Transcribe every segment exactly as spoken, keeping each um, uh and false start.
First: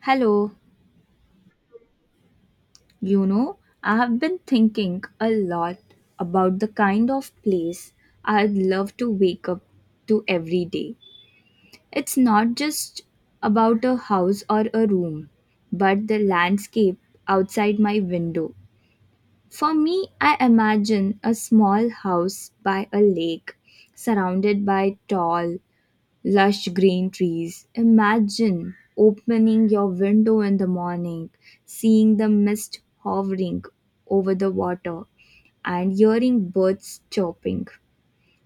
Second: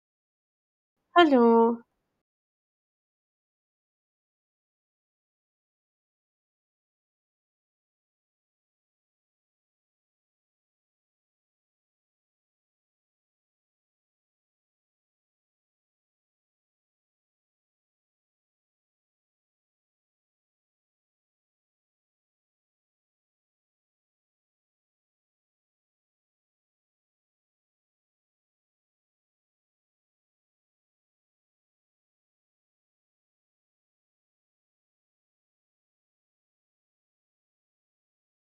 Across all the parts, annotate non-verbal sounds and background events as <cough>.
Hello, Hello. you know, I have been thinking a lot about the kind of place I'd love to wake up to every day. It's not just about a house or a room, but the landscape outside my window. For me, I imagine a small house by a lake, surrounded by tall, lush green trees. Imagine opening your window in the morning, seeing the mist hovering over the water, and hearing birds chirping.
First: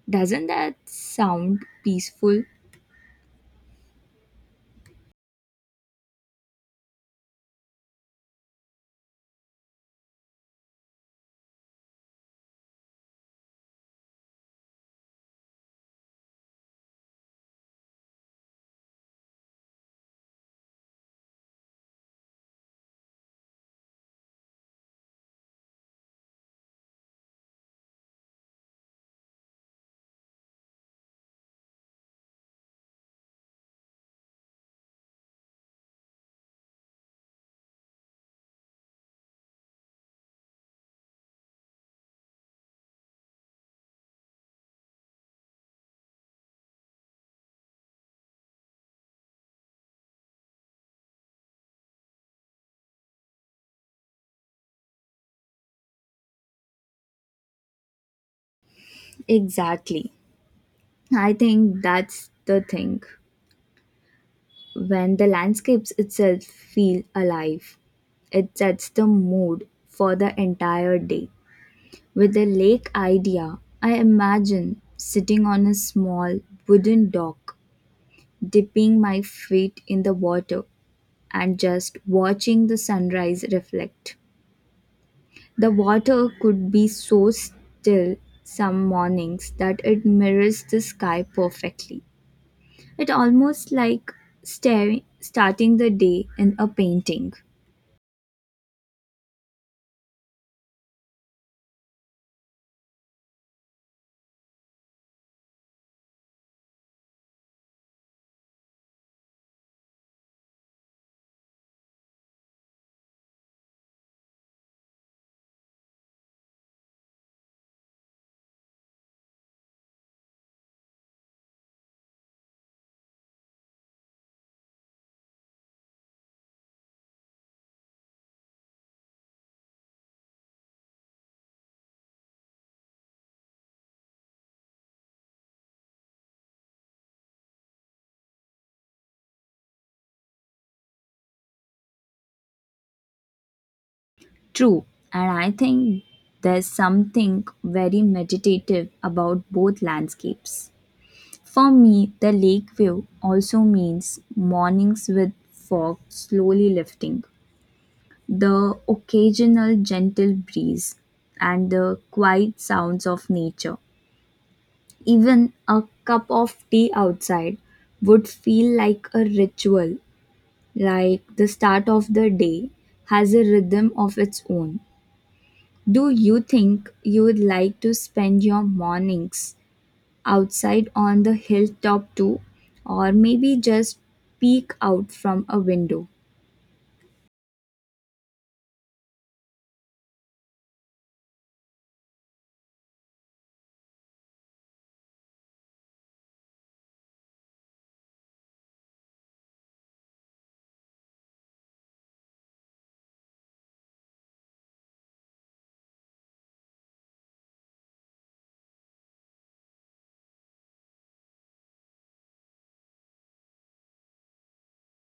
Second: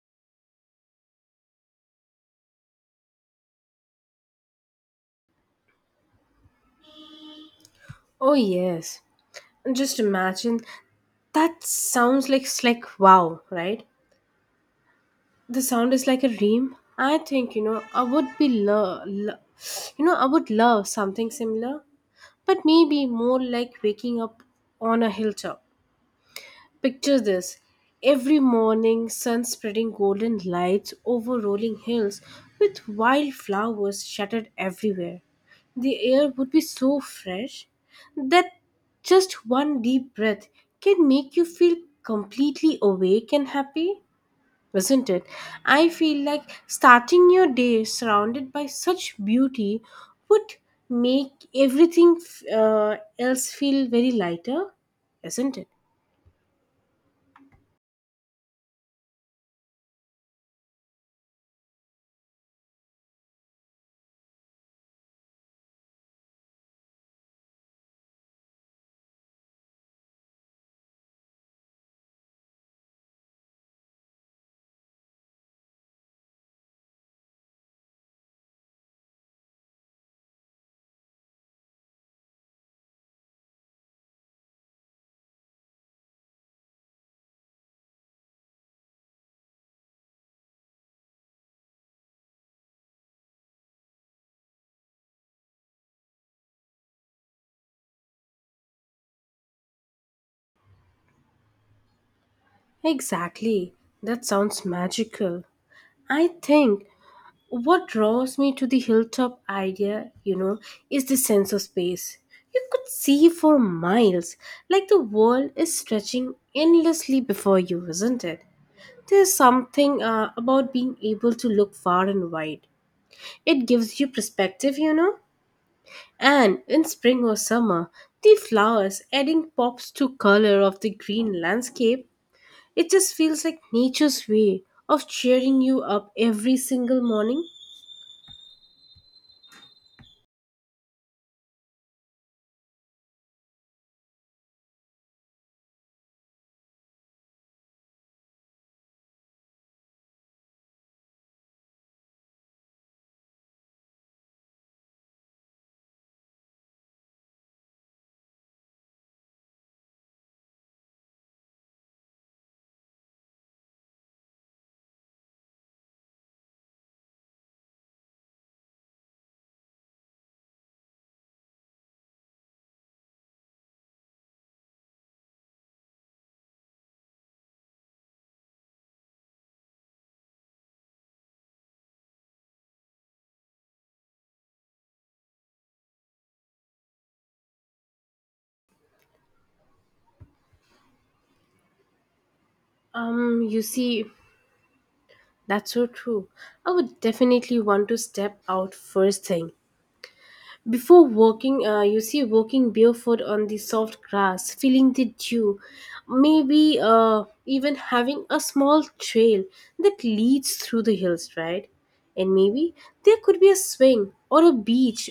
Doesn't that sound peaceful? Oh yes. Just imagine. That sounds like it's like wow, right? The sound is like a dream. I think you know I would be lo- lo- you know I would love something similar, but maybe more like waking up on a hilltop. Picture this every morning, sun spreading golden lights over rolling hills with wildflowers shattered everywhere. The air would be so fresh that just one deep breath can make you feel completely awake and happy, isn't it? I feel like starting your day surrounded by such beauty would make everything uh, else feel very lighter, isn't it? Exactly. I think that's the thing. When the landscapes itself feel alive, it sets the mood for the entire day. With the lake idea, I imagine sitting on a small wooden dock, dipping my feet in the water, and just watching the sunrise reflect. The water could be so still some mornings that it mirrors the sky perfectly. It almost like staring, starting the day in a painting. Exactly. That sounds magical. I think what draws me to the hilltop idea, you know, is the sense of space. You could see for miles, like the world is stretching endlessly before you, isn't it? There's something uh, about being able to look far and wide. It gives you perspective, you know. And in spring or summer, the flowers adding pops to color of the green landscape it just feels like nature's way of cheering you up every single morning. True, and I think there's something very meditative about both landscapes. For me, the lake view also means mornings with fog slowly lifting, the occasional gentle breeze, and the quiet sounds of nature. Even a cup of tea outside would feel like a ritual, like the start of the day has a rhythm of its own. Do you think you would like to spend your mornings outside on the hilltop too, or maybe just peek out from a window? Um, you see, that's so true. I would definitely want to step out first thing. Before walking, uh, you see, walking barefoot on the soft grass, feeling the dew, maybe uh, even having a small trail that leads through the hills, right? And maybe there could be a swing or a beach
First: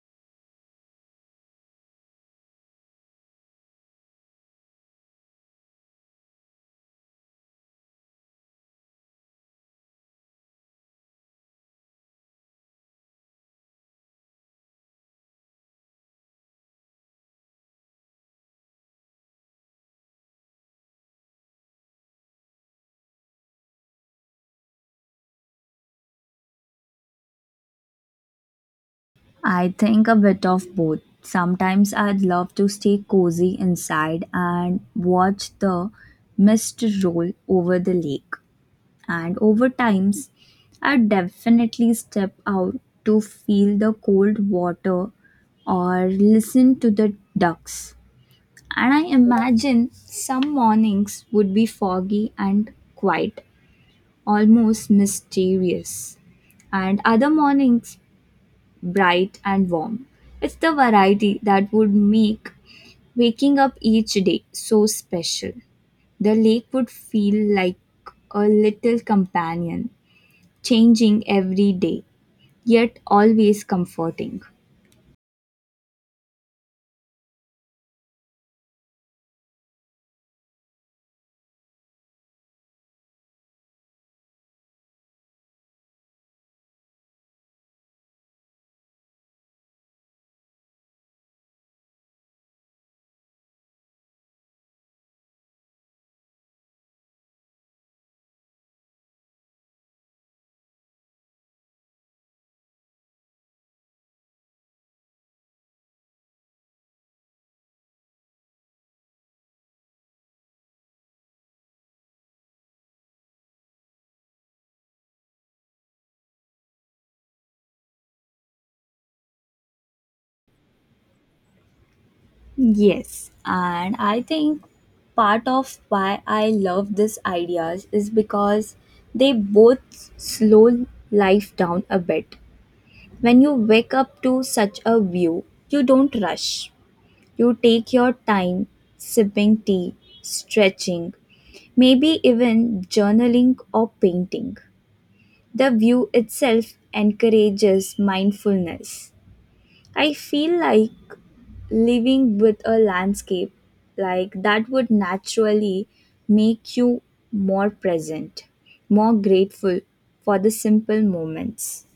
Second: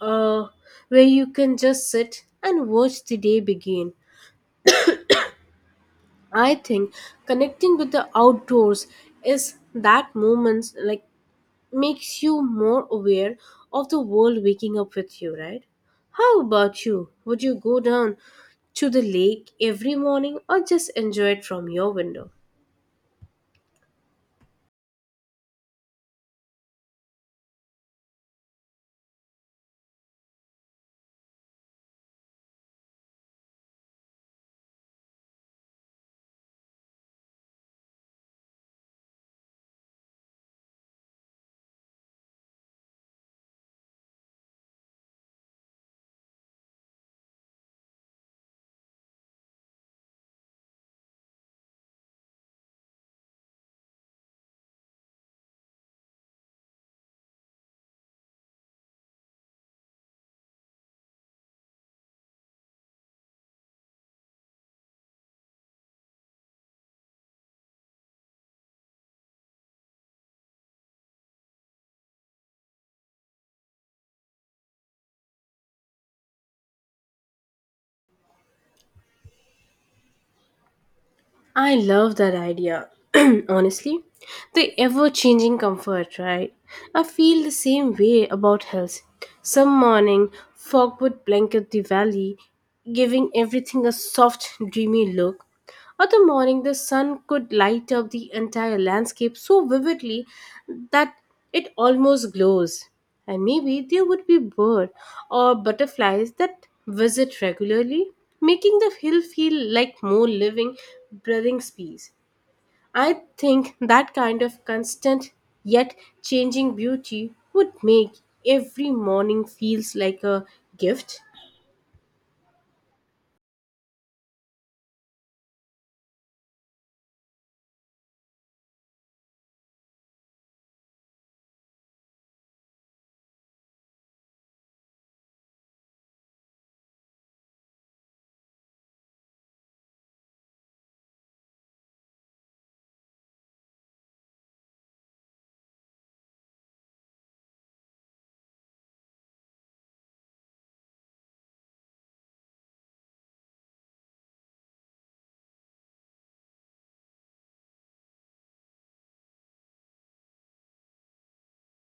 uh, where you can just sit and watch the day begin. I think connecting with the outdoors is that moment like makes you more aware of the world waking up with you, right? How about you? Would you go down to the lake every morning or just enjoy it from your window? I think a bit of both. Sometimes I'd love to stay cozy inside and watch the mist roll over the lake. And over times, I'd definitely step out to feel the cold water or listen to the ducks. And I imagine some mornings would be foggy and quiet, almost mysterious, and other mornings bright and warm. It's the variety that would make waking up each day so special. The lake would feel like a little companion, changing every day, yet always comforting. I love that idea. <clears throat> Honestly, the ever changing comfort, right? I feel the same way about health. Some morning, fog would blanket the valley, giving everything a soft, dreamy look. Other morning, the sun could light up the entire landscape so vividly that it almost glows. And maybe there would be birds or butterflies that visit regularly, making the hill feel like more living, breathing space. I think that kind of constant yet changing beauty would make every morning feels like a gift. Yes, and I think part of why I love these ideas is because they both slow life down a bit. When you wake up to such a view, you don't rush. You take your time, sipping tea, stretching, maybe even journaling or painting. The view itself encourages mindfulness. I feel like living with a landscape like that would naturally make you more present, more grateful for the simple moments.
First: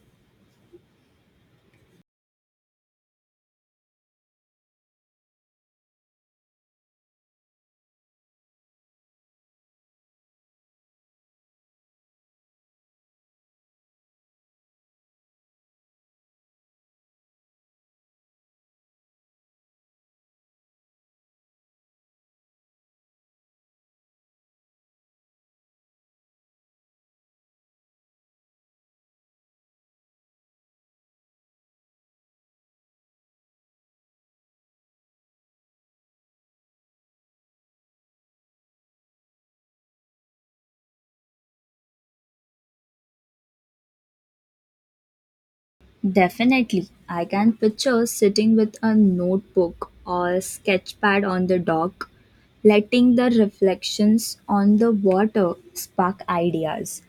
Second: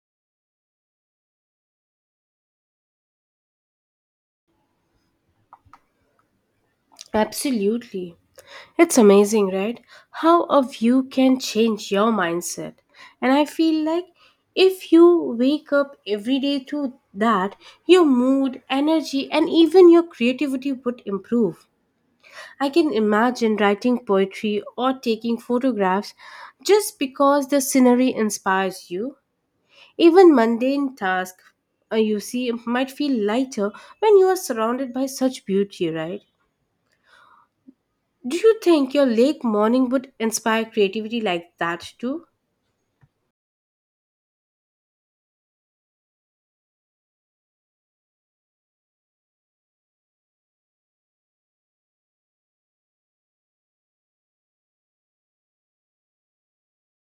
Absolutely. It's amazing, right? How a view can change your mindset. And I feel like if you wake up every day to that, your mood, energy, and even your creativity would improve. I can imagine writing poetry or taking photographs just because the scenery inspires you. Even mundane tasks uh, you see might feel lighter when you are surrounded by such beauty, right? Do you think your lake morning would inspire creativity like that too? Definitely. I can picture sitting with a notebook or a sketch pad on the dock, letting the reflections on the water spark ideas.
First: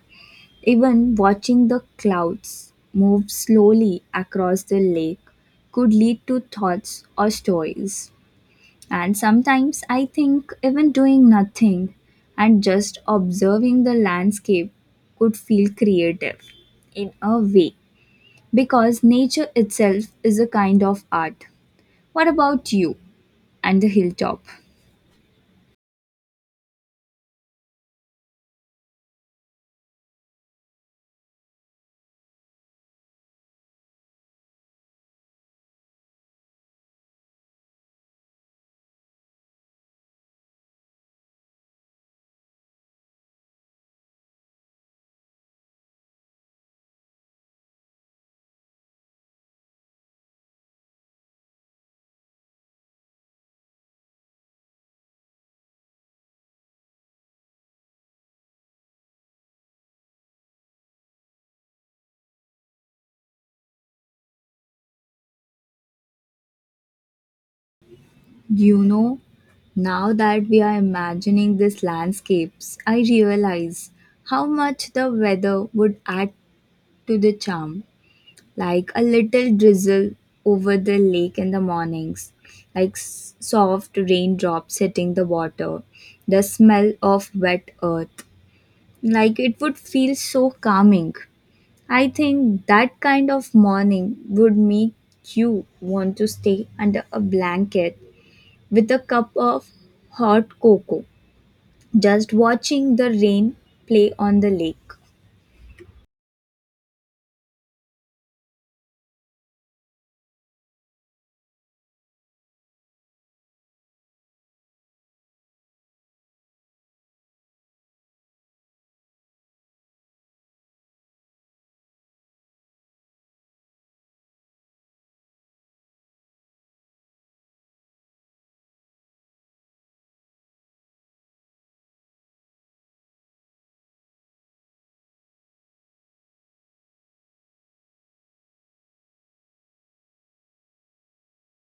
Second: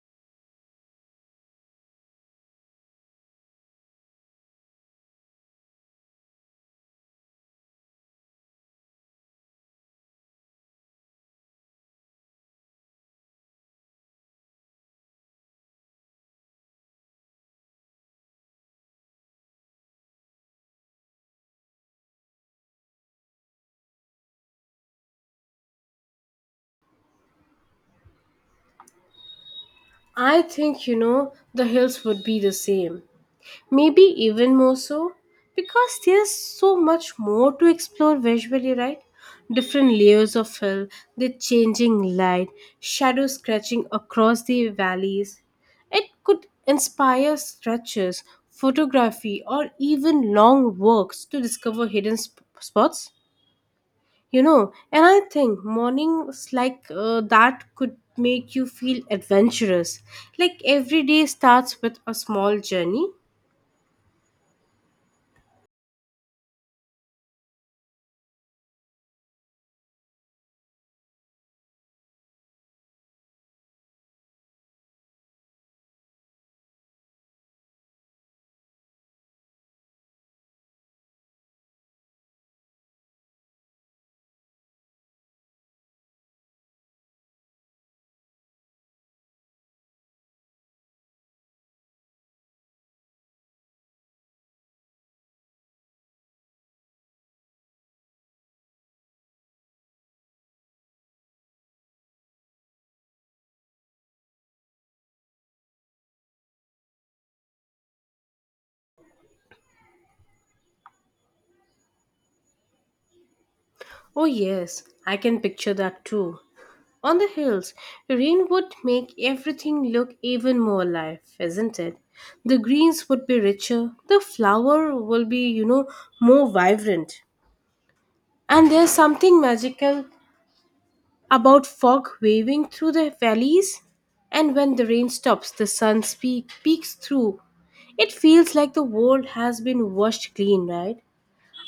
Even watching the clouds move slowly across the lake could lead to thoughts or stories. And sometimes I think even doing nothing and just observing the landscape could feel creative in a way because nature itself is a kind of art. What about you and the hilltop? I think, you know, the hills would be the same. Maybe even more so, because there's so much more to explore visually, right? Different layers of hill, the changing light, shadow scratching across the valleys. It could inspire stretches, photography, or even long walks to discover hidden sp- spots. you know and I think mornings like uh, that could make you feel adventurous, like every day starts with a small journey. You know, now that we are imagining these landscapes, I realize how much the weather would add to the charm. Like a little drizzle over the lake in the mornings, like s- soft raindrops hitting the water, the smell of wet earth. Like it would feel so calming. I think that kind of morning would make you want to stay under a blanket with a cup of hot cocoa, just watching the rain play on the lake. Oh yes, I can picture that too. On the hills, rain would make everything look even more alive, isn't it? The greens would be richer, the flower will be, you know more vibrant. And there's something magical about fog waving through the valleys, and when the rain stops, the sun speak, peeks through. It feels like the world has been washed clean, right?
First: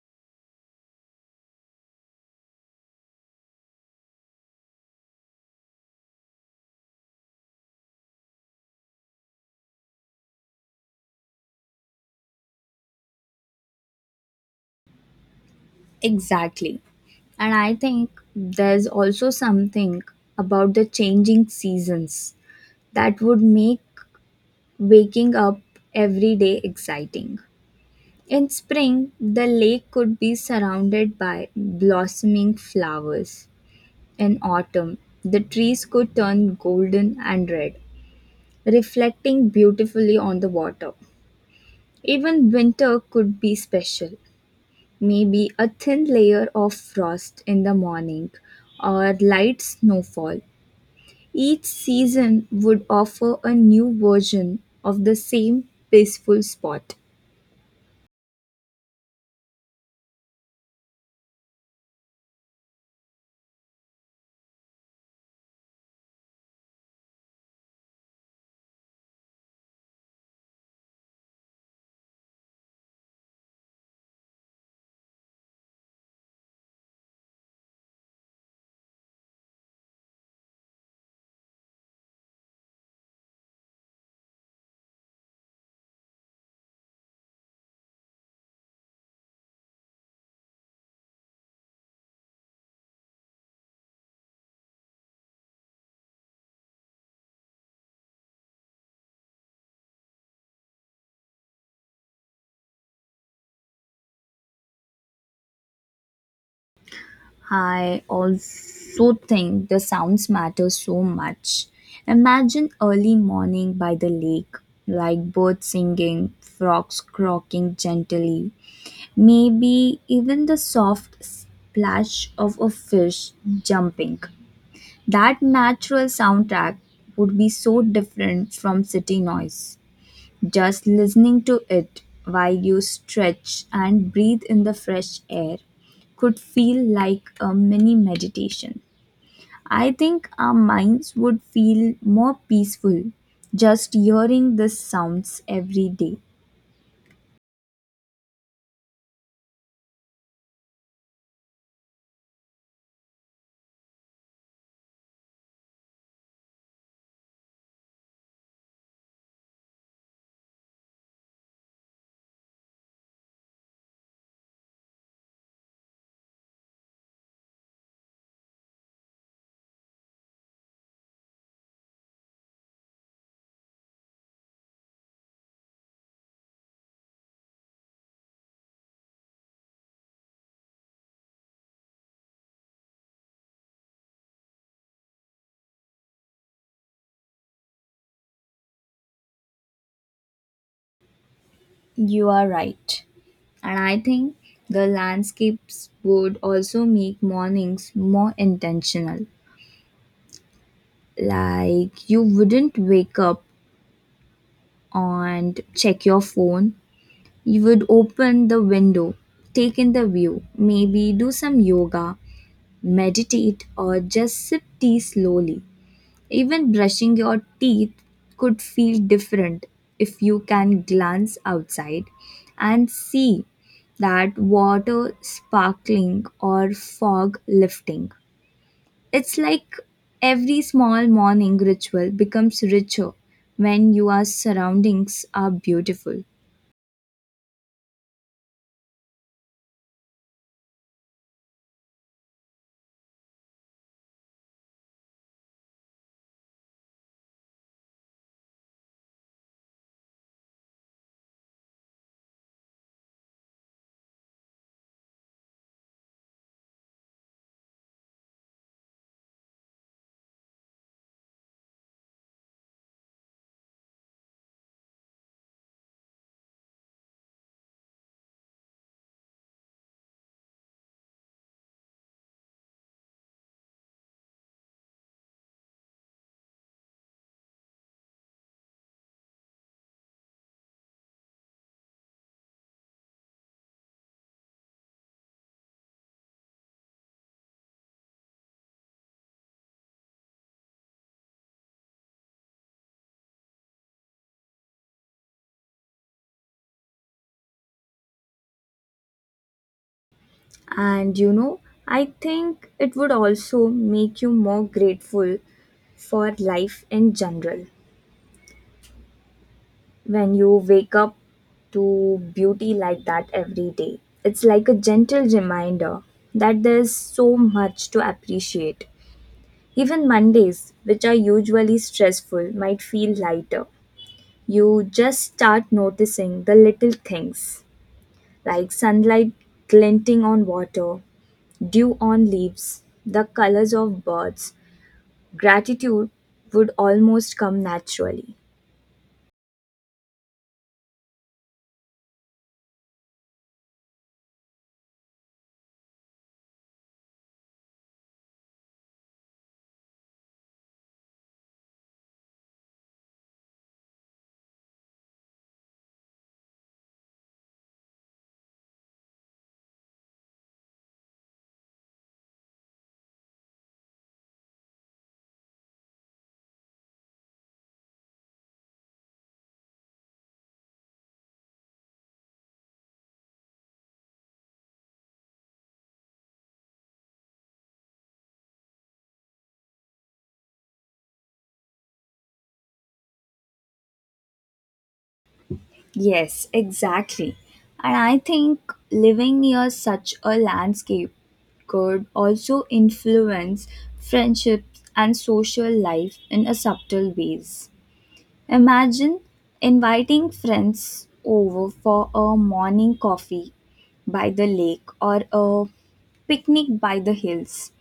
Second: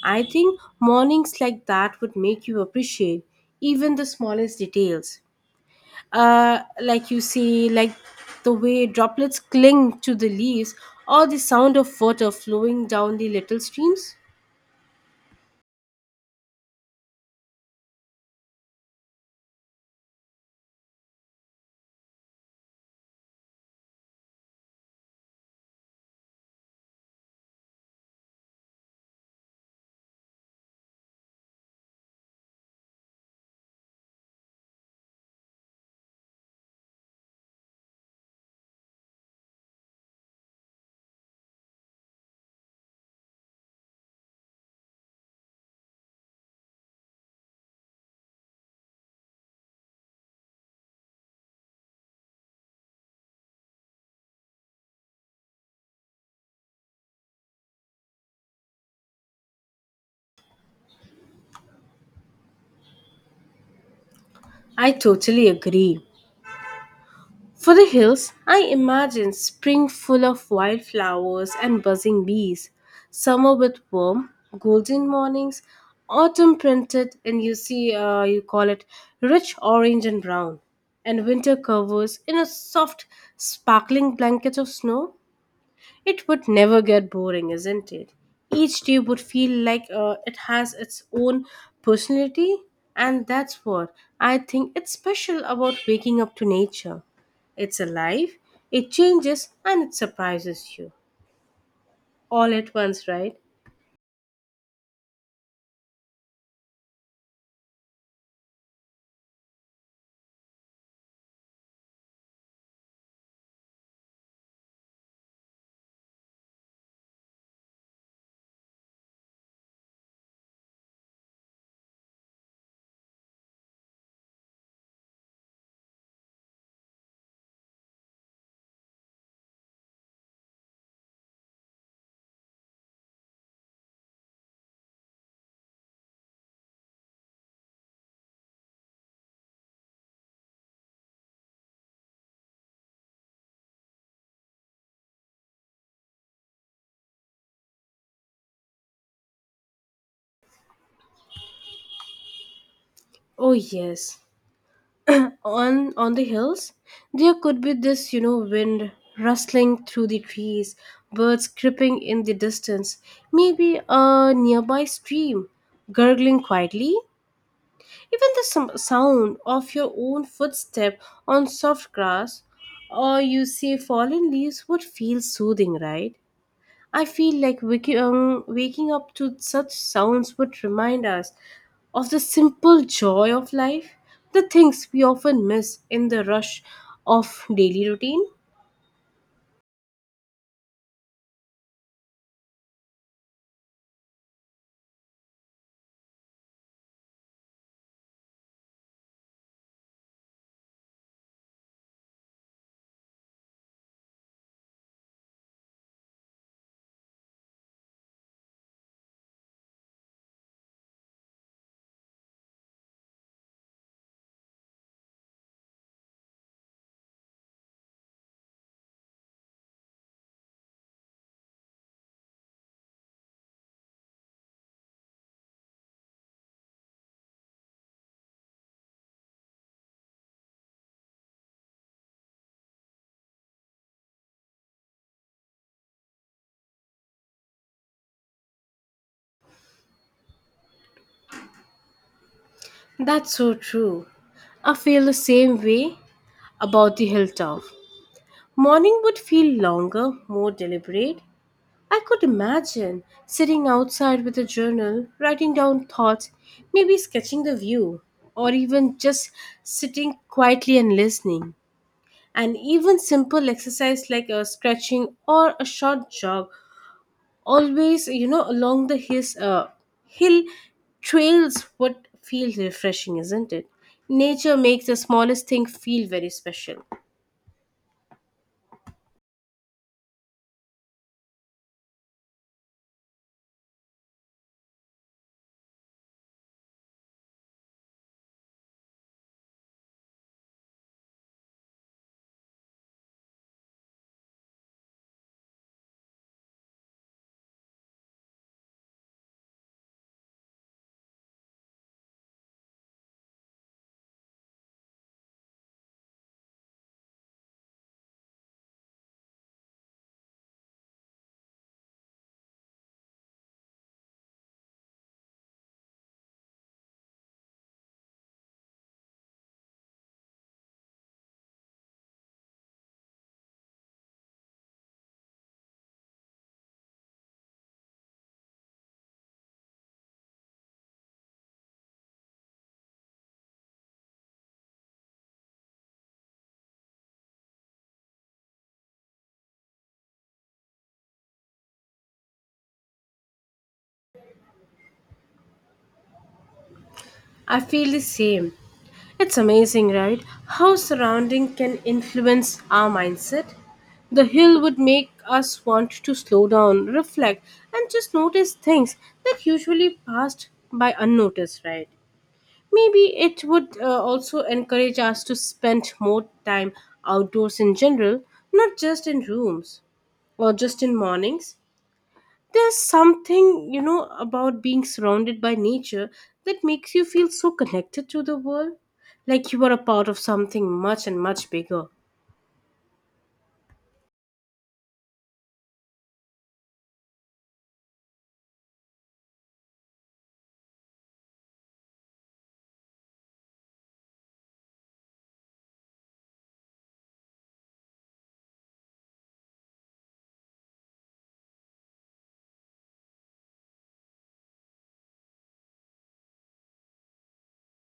I think mornings like that would make you appreciate even the smallest details. Uh, like you see, like the way droplets cling to the leaves or the sound of water flowing down the little streams. Exactly. And I think there's also something about the changing seasons that would make waking up every day exciting. In spring, the lake could be surrounded by blossoming flowers. In autumn, the trees could turn golden and red, reflecting beautifully on the water. Even winter could be special. Maybe a thin layer of frost in the morning or light snowfall. Each season would offer a new version of the same peaceful spot. I totally agree. For the hills, I imagine spring full of wildflowers and buzzing bees, summer with warm, golden mornings, autumn printed, and you see, uh, you call it rich orange and brown, and winter covers in a soft, sparkling blanket of snow. It would never get boring, isn't it? Each day would feel like uh, it has its own personality, and that's what I think it's special about waking up to nature. It's alive, it changes, and it surprises you all at once, right? I also think the sounds matter so much. Imagine early morning by the lake, like birds singing, frogs croaking gently, maybe even the soft splash of a fish jumping. That natural soundtrack would be so different from city noise. Just listening to it while you stretch and breathe in the fresh air could feel like a mini meditation. I think our minds would feel more peaceful just hearing these sounds every day. Oh yes. On on the hills, there could be this, you know, wind rustling through the trees, birds creeping in the distance, maybe a nearby stream gurgling quietly. Even the som- sound of your own footstep on soft grass or you see fallen leaves would feel soothing, right? I feel like wiki- um, waking up to such sounds would remind us of the simple joy of life, the things we often miss in the rush of daily routine. You are right. And I think the landscapes would also make mornings more intentional. Like you wouldn't wake up and check your phone. You would open the window, take in the view, maybe do some yoga, meditate, or just sip tea slowly. Even brushing your teeth could feel different if you can glance outside and see that water sparkling or fog lifting. It's like every small morning ritual becomes richer when your surroundings are beautiful. That's so true. I feel the same way about the hilltop. Morning would feel longer, more deliberate. I could imagine sitting outside with a journal, writing down thoughts, maybe sketching the view, or even just sitting quietly and listening. And even simple exercise like a stretching or a short jog, always, you know, along the his, uh, hill trails would feel refreshing, isn't it? Nature makes the smallest thing feel very special. And you know, I think it would also make you more grateful for life in general when you wake up to beauty like that every day. It's like a gentle reminder that there's so much to appreciate. Even Mondays, which are usually stressful, might feel lighter. You just start noticing the little things like sunlight glinting on water, dew on leaves, the colors of birds, gratitude would almost come naturally. I feel the same. It's amazing, right? How surrounding can influence our mindset. The hill would make us want to slow down, reflect, and just notice things that usually passed by unnoticed, right? Maybe it would uh, also encourage us to spend more time outdoors in general, not just in rooms or just in mornings. There's something, you know, about being surrounded by nature that makes you feel so connected to the world, like you are a part of something much and much bigger. Yes, exactly. And I think living near such a landscape could also influence friendships and social life in a subtle ways. Imagine inviting friends over for a morning coffee by the lake or a picnic by the hills.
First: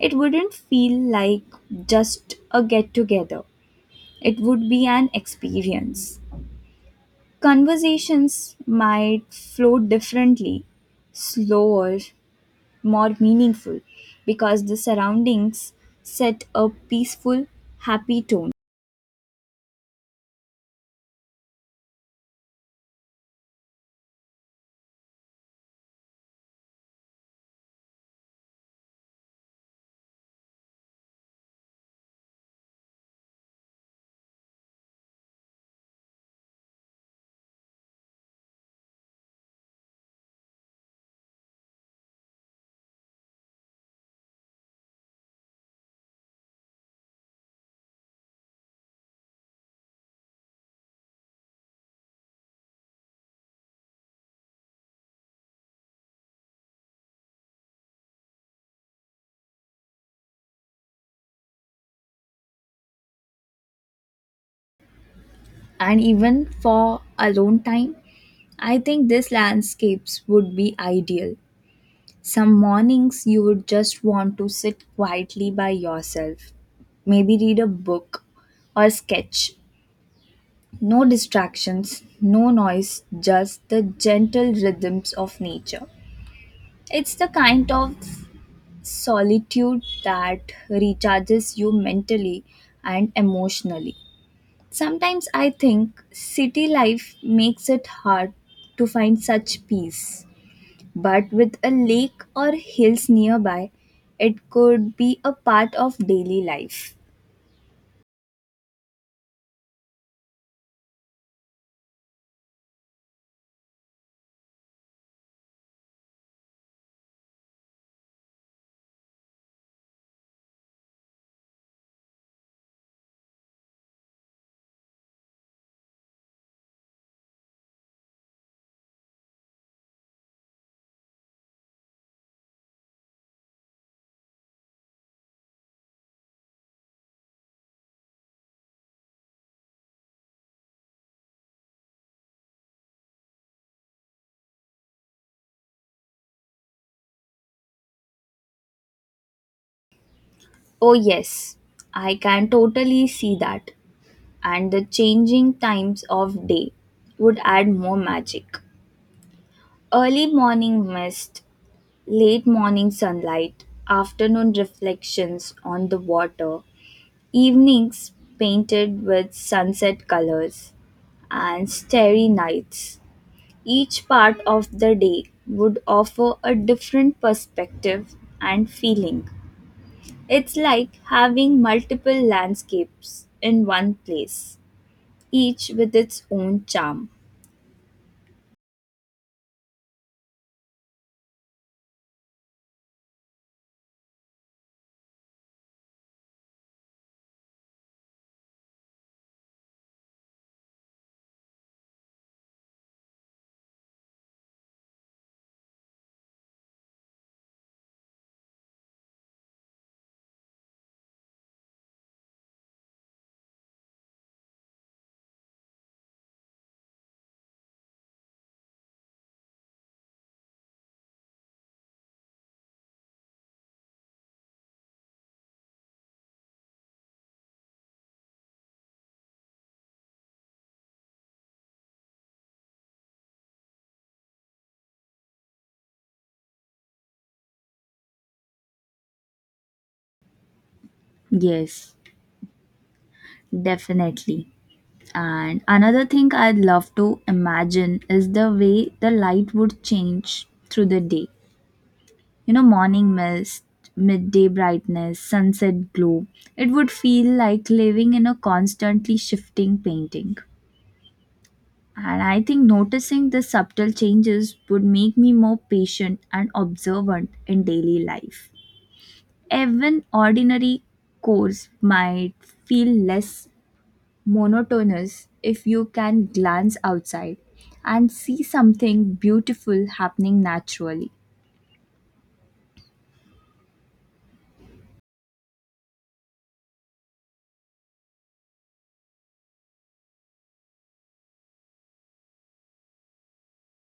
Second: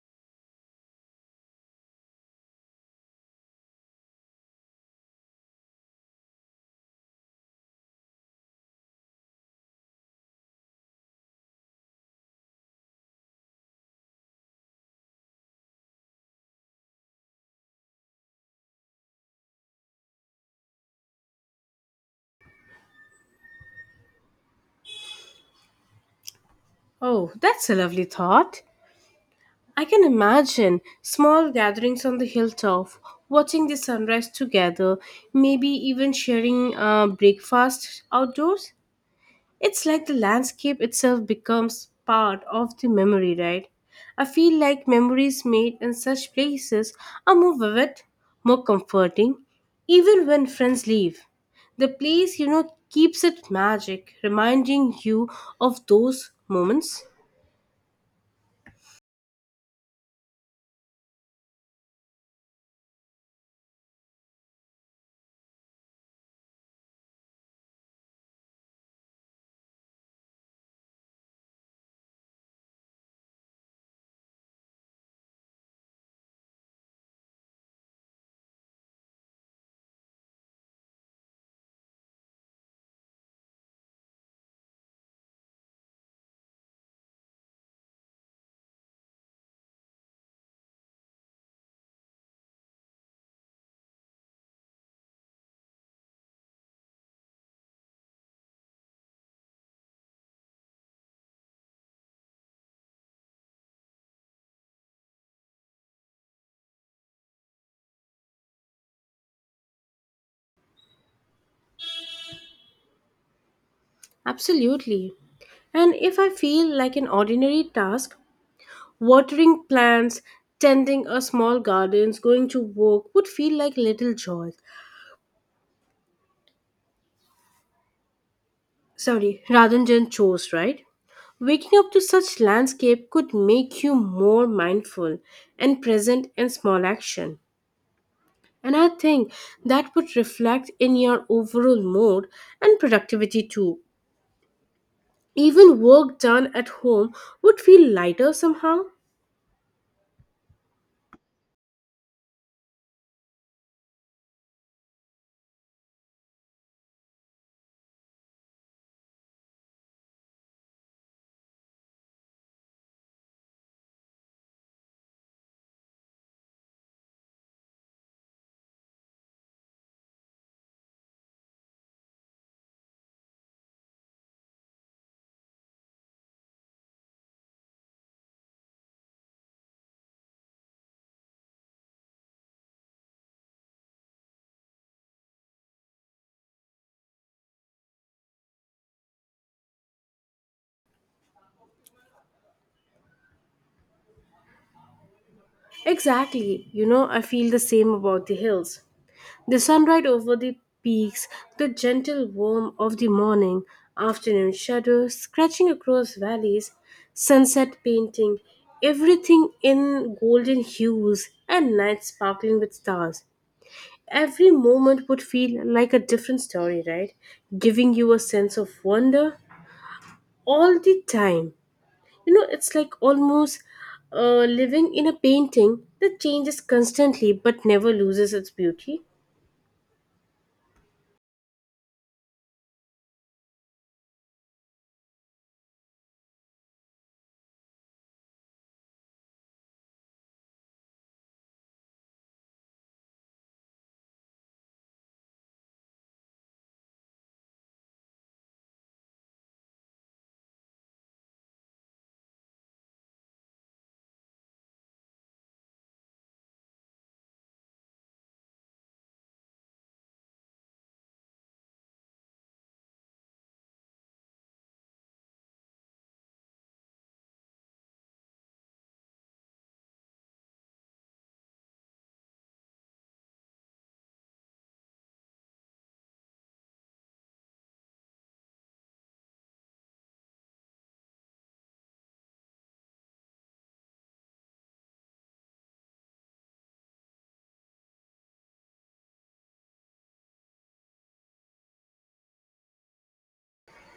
It wouldn't feel like just a get together. It would be an experience. Conversations might flow differently, slower, more meaningful, because the surroundings set a peaceful, happy tone. Oh, that's a lovely thought. I can imagine small gatherings on the hilltop, watching the sunrise together, maybe even sharing uh, breakfast outdoors. It's like the landscape itself becomes part of the memory, right? I feel like memories made in such places are more vivid, more comforting, even when friends leave. The place, you know, keeps it magic, reminding you of those moments. And even for alone time, I think these landscapes would be ideal. Some mornings you would just want to sit quietly by yourself, maybe read a book or sketch. No distractions, no noise, just the gentle rhythms of nature. It's the kind of solitude that recharges you mentally and emotionally. Sometimes I think city life makes it hard to find such peace, but with a lake or hills nearby, it could be a part of daily life. Absolutely. And if I feel like an ordinary task, watering plants, tending a small gardens, going to work would feel like little joy. Sorry, rather chose, right? Waking up to such landscape could make you more mindful and present in small action. And I think that would reflect in your overall mood and productivity too. Even work done at home would feel lighter somehow. Oh, yes, I can totally see that. And the changing times of day would add more magic. Early morning mist, late morning sunlight, afternoon reflections on the water, evenings painted with sunset colors, and starry nights. Each part of the day would offer a different perspective and feeling. It's like having multiple landscapes in one place, each with its own charm. Exactly. You know, I feel the same about the hills. The sunlight over the peaks, the gentle warmth of the morning, afternoon shadows scratching across valleys, sunset painting, everything in golden hues, and nights sparkling with stars. Every moment would feel like a different story, right? Giving you a sense of wonder all the time. You know, it's like almost uh, living in a painting that changes constantly but never loses its beauty. Yes, definitely. And another thing I'd love to imagine is the way the light would change through the day. You know, morning mist, midday brightness, sunset glow. It would feel like living in a constantly shifting painting. And I think noticing the subtle changes would make me more patient and observant in daily life. Even ordinary course might feel less monotonous if you can glance outside and see something beautiful happening naturally.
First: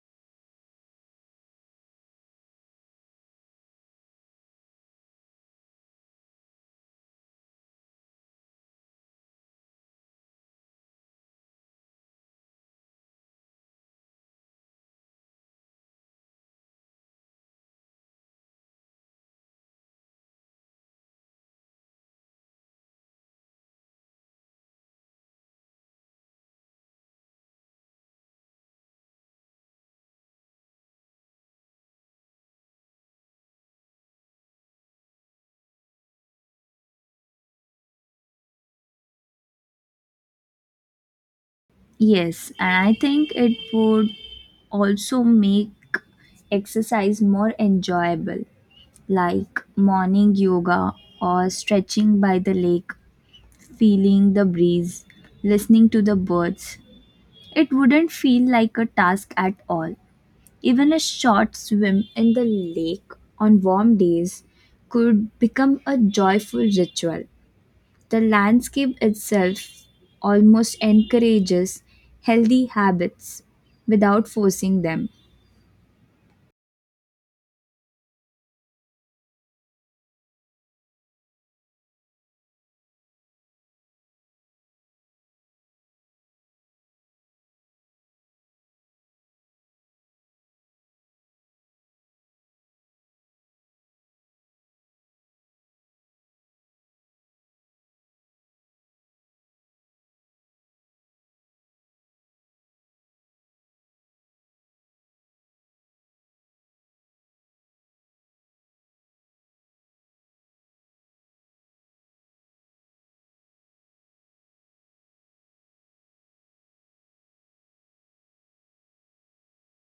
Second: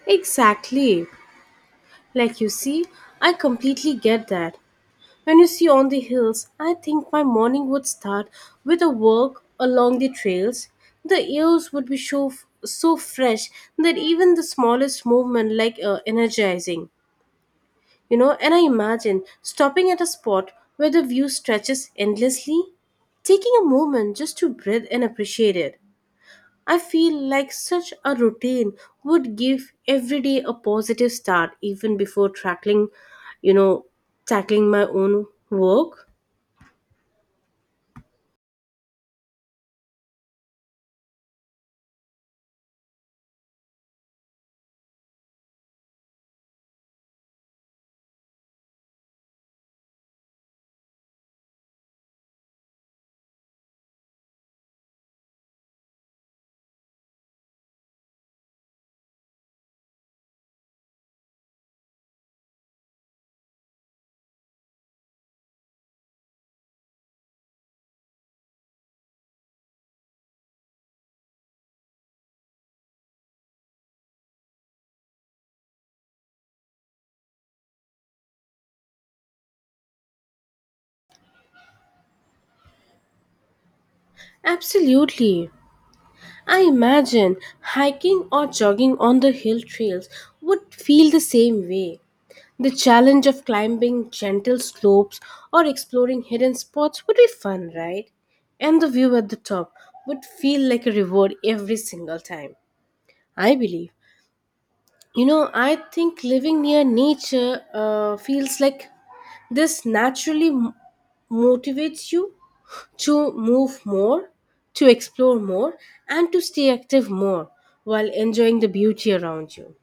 Exactly. Like you see, I completely get that. When you see on the hills, I think my morning would start with a walk along the trails. The airs would be so, so fresh that even the smallest movement like uh, energizing. You know, and I imagine stopping at a spot where the view stretches endlessly, taking a moment just to breathe and appreciate it. I feel like such a routine would give every day a positive start even before tackling, you know, tackling my own work. Yes, and I think it would also make exercise more enjoyable, like morning yoga or stretching by the lake, feeling the breeze, listening to the birds. It wouldn't feel like a task at all. Even a short swim in the lake on warm days could become a joyful ritual. The landscape itself almost encourages healthy habits without forcing them. Absolutely. I imagine hiking or jogging on the hill trails would feel the same way. The challenge of climbing gentle slopes or exploring hidden spots would be fun, right? And the view at the top would feel like a reward every single time. I believe, You know, I think living near nature uh, feels like this naturally m- motivates you to move more, to explore more, and to stay active more while enjoying the beauty around you.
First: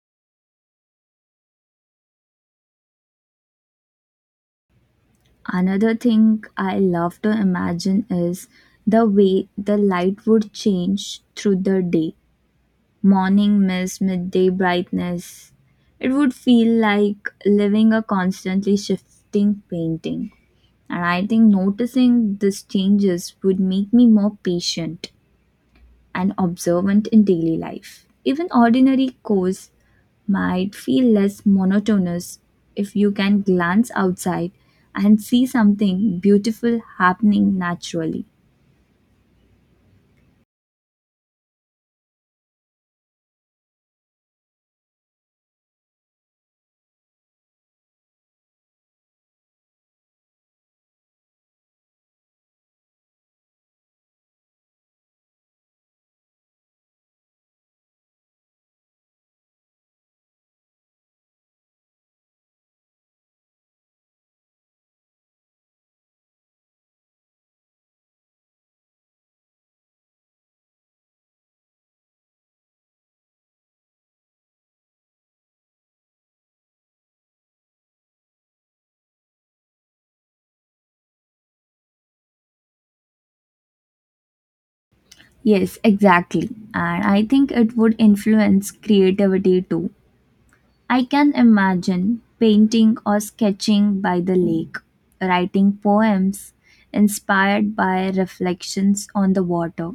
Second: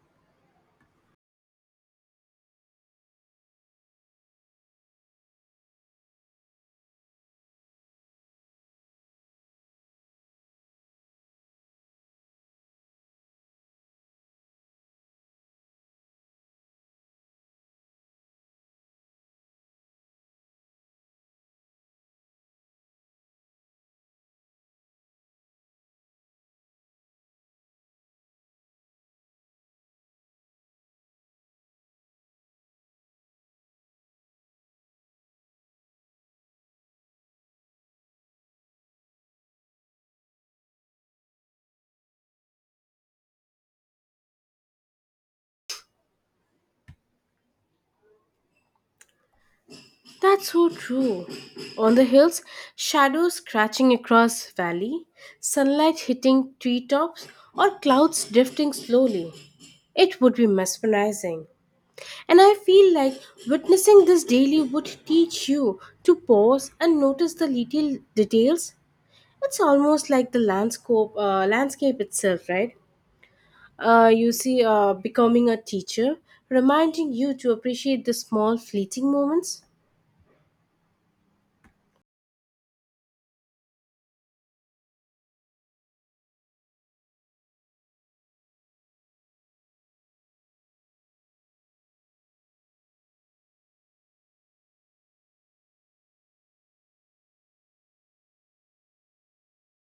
Another thing I love to imagine is the way the light would change through the day. Morning mist, midday brightness. It would feel like living a constantly shifting painting. And I think noticing these changes would make me more patient and observant in daily life. Even ordinary chores might feel less monotonous if you can glance outside and see something beautiful happening naturally. That's so true. On the hills, shadows scratching across valley, sunlight hitting treetops, or clouds drifting slowly. It would be mesmerizing. And I feel like witnessing this daily would teach you to pause and notice the little details. It's almost like the landscape, uh, landscape itself, right? Uh, you see, uh, becoming a teacher, reminding you to appreciate the small fleeting moments. Yes, exactly. And I think it would influence creativity too. I can imagine painting or sketching by the lake, writing poems inspired by reflections on the water,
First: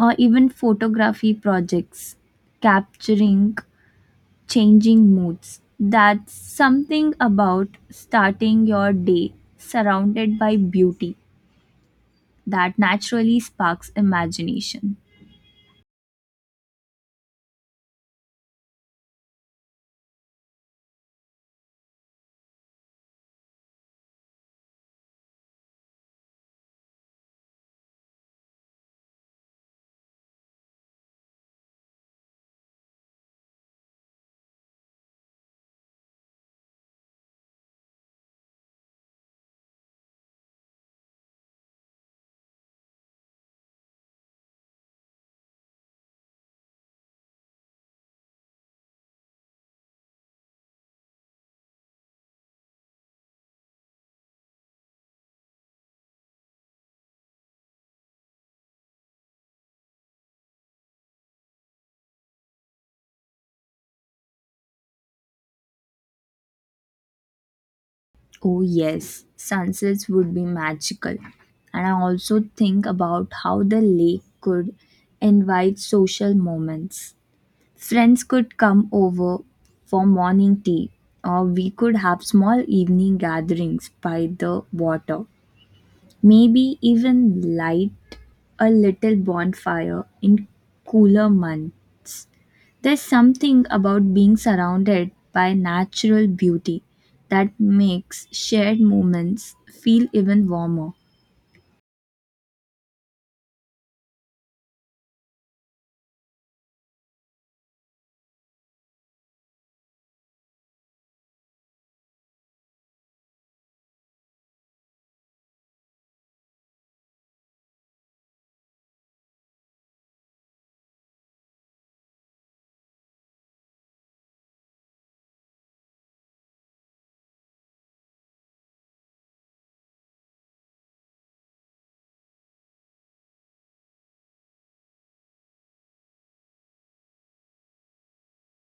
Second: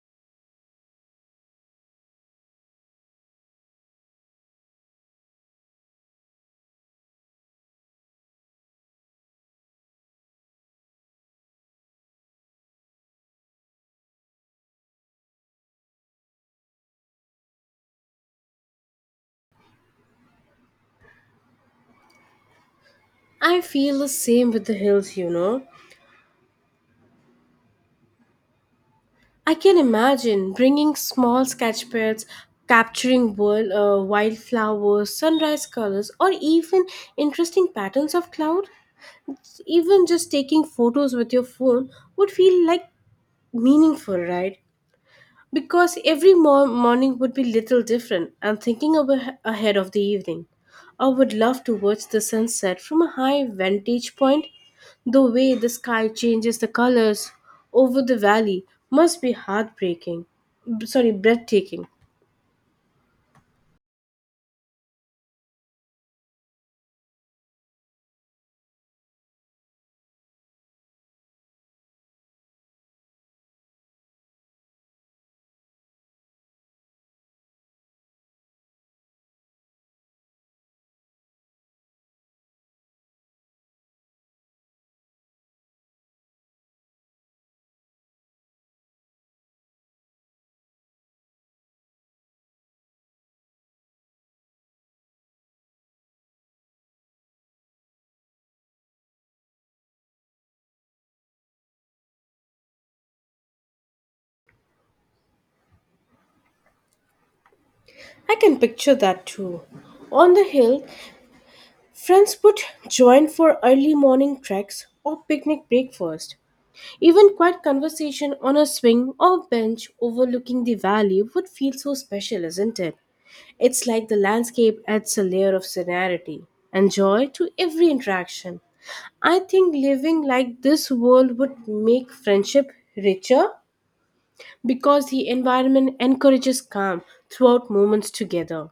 or even photography projects capturing changing moods. That's something about starting your day surrounded by beauty that naturally sparks imagination. I feel the same with the hills, you know. I can imagine bringing small sketch pads, capturing wild, uh, wildflowers, sunrise colors, or even interesting patterns of cloud. So even just taking photos with your phone would feel like meaningful, right? Because every mor- morning would be little different. I'm thinking of a- ahead of the evening. I would love to watch the sunset from a high vantage point. The way the sky changes the colors over the valley must be heartbreaking. B- Sorry, breathtaking. Oh, yes, sunsets would be magical. And I also think about how the lake could invite social moments. Friends could come over for morning tea, or we could have small evening gatherings by the water. Maybe even light a little bonfire in cooler months. There's something about being surrounded by natural beauty that makes shared moments feel even warmer. I can picture that too. On the hill, friends would join for early morning treks or picnic breakfast. Even quiet conversation on a swing or bench overlooking the valley would feel so special, isn't it? It's like the landscape adds a layer of serenity and joy to every interaction. I think living like this world would make friendship richer because the environment encourages calm throughout moments together.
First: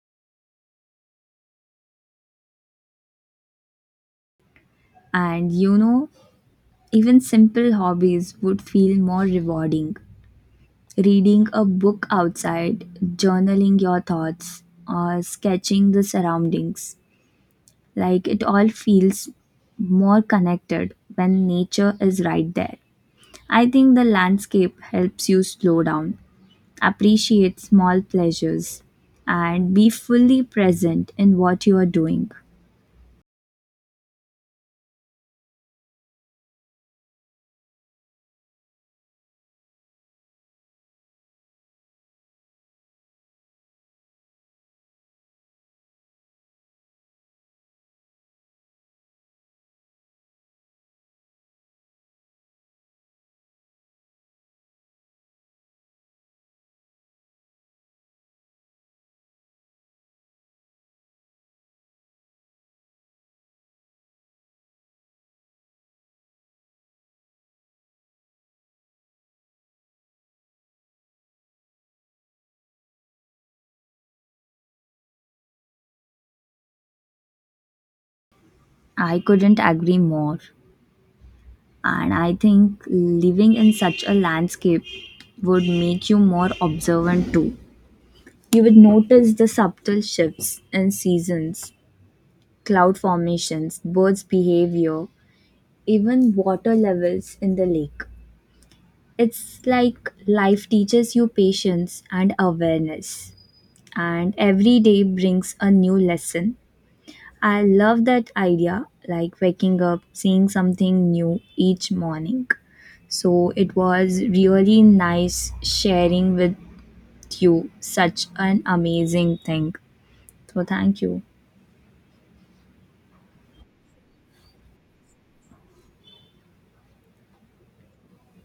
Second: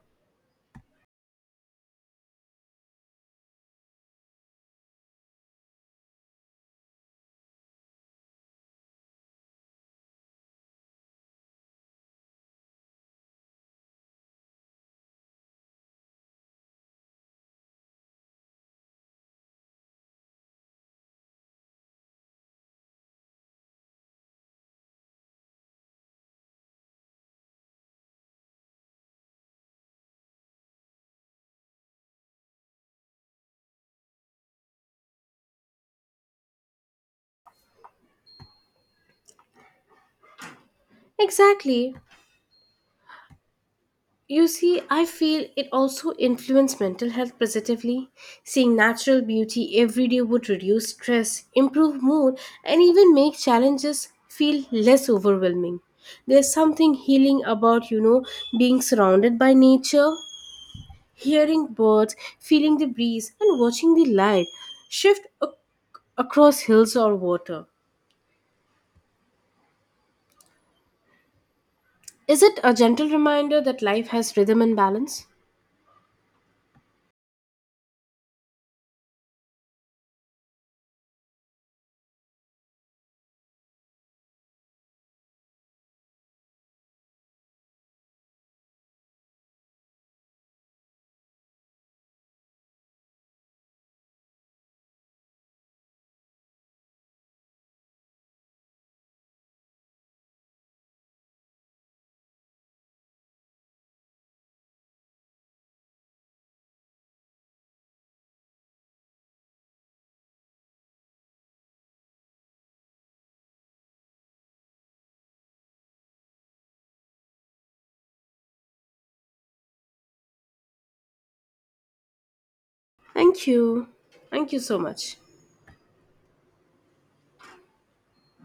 And you know, even simple hobbies would feel more rewarding. Reading a book outside, journaling your thoughts, or sketching the surroundings. Like it all feels more connected when nature is right there. I think the landscape helps you slow down, appreciate small pleasures and be fully present in what you are doing. Exactly. You see, I feel it also influences mental health positively. Seeing natural beauty every day would reduce stress, improve mood, and even make challenges feel less overwhelming. There's something healing about, you know, being surrounded by nature, hearing birds, feeling the breeze, and watching the light shift ac- across hills or water. Is it a gentle reminder that life has rhythm and balance? I couldn't agree more. And I think living in such a landscape would make you more observant too. You would notice the subtle shifts in seasons, cloud formations, birds' behavior, even water levels in the lake. It's like life teaches you patience and awareness, and every day brings a new lesson. I love that idea, like waking up, seeing something new each morning. So it was really nice sharing with you such an amazing thing. So thank you. Thank you. Thank you so much.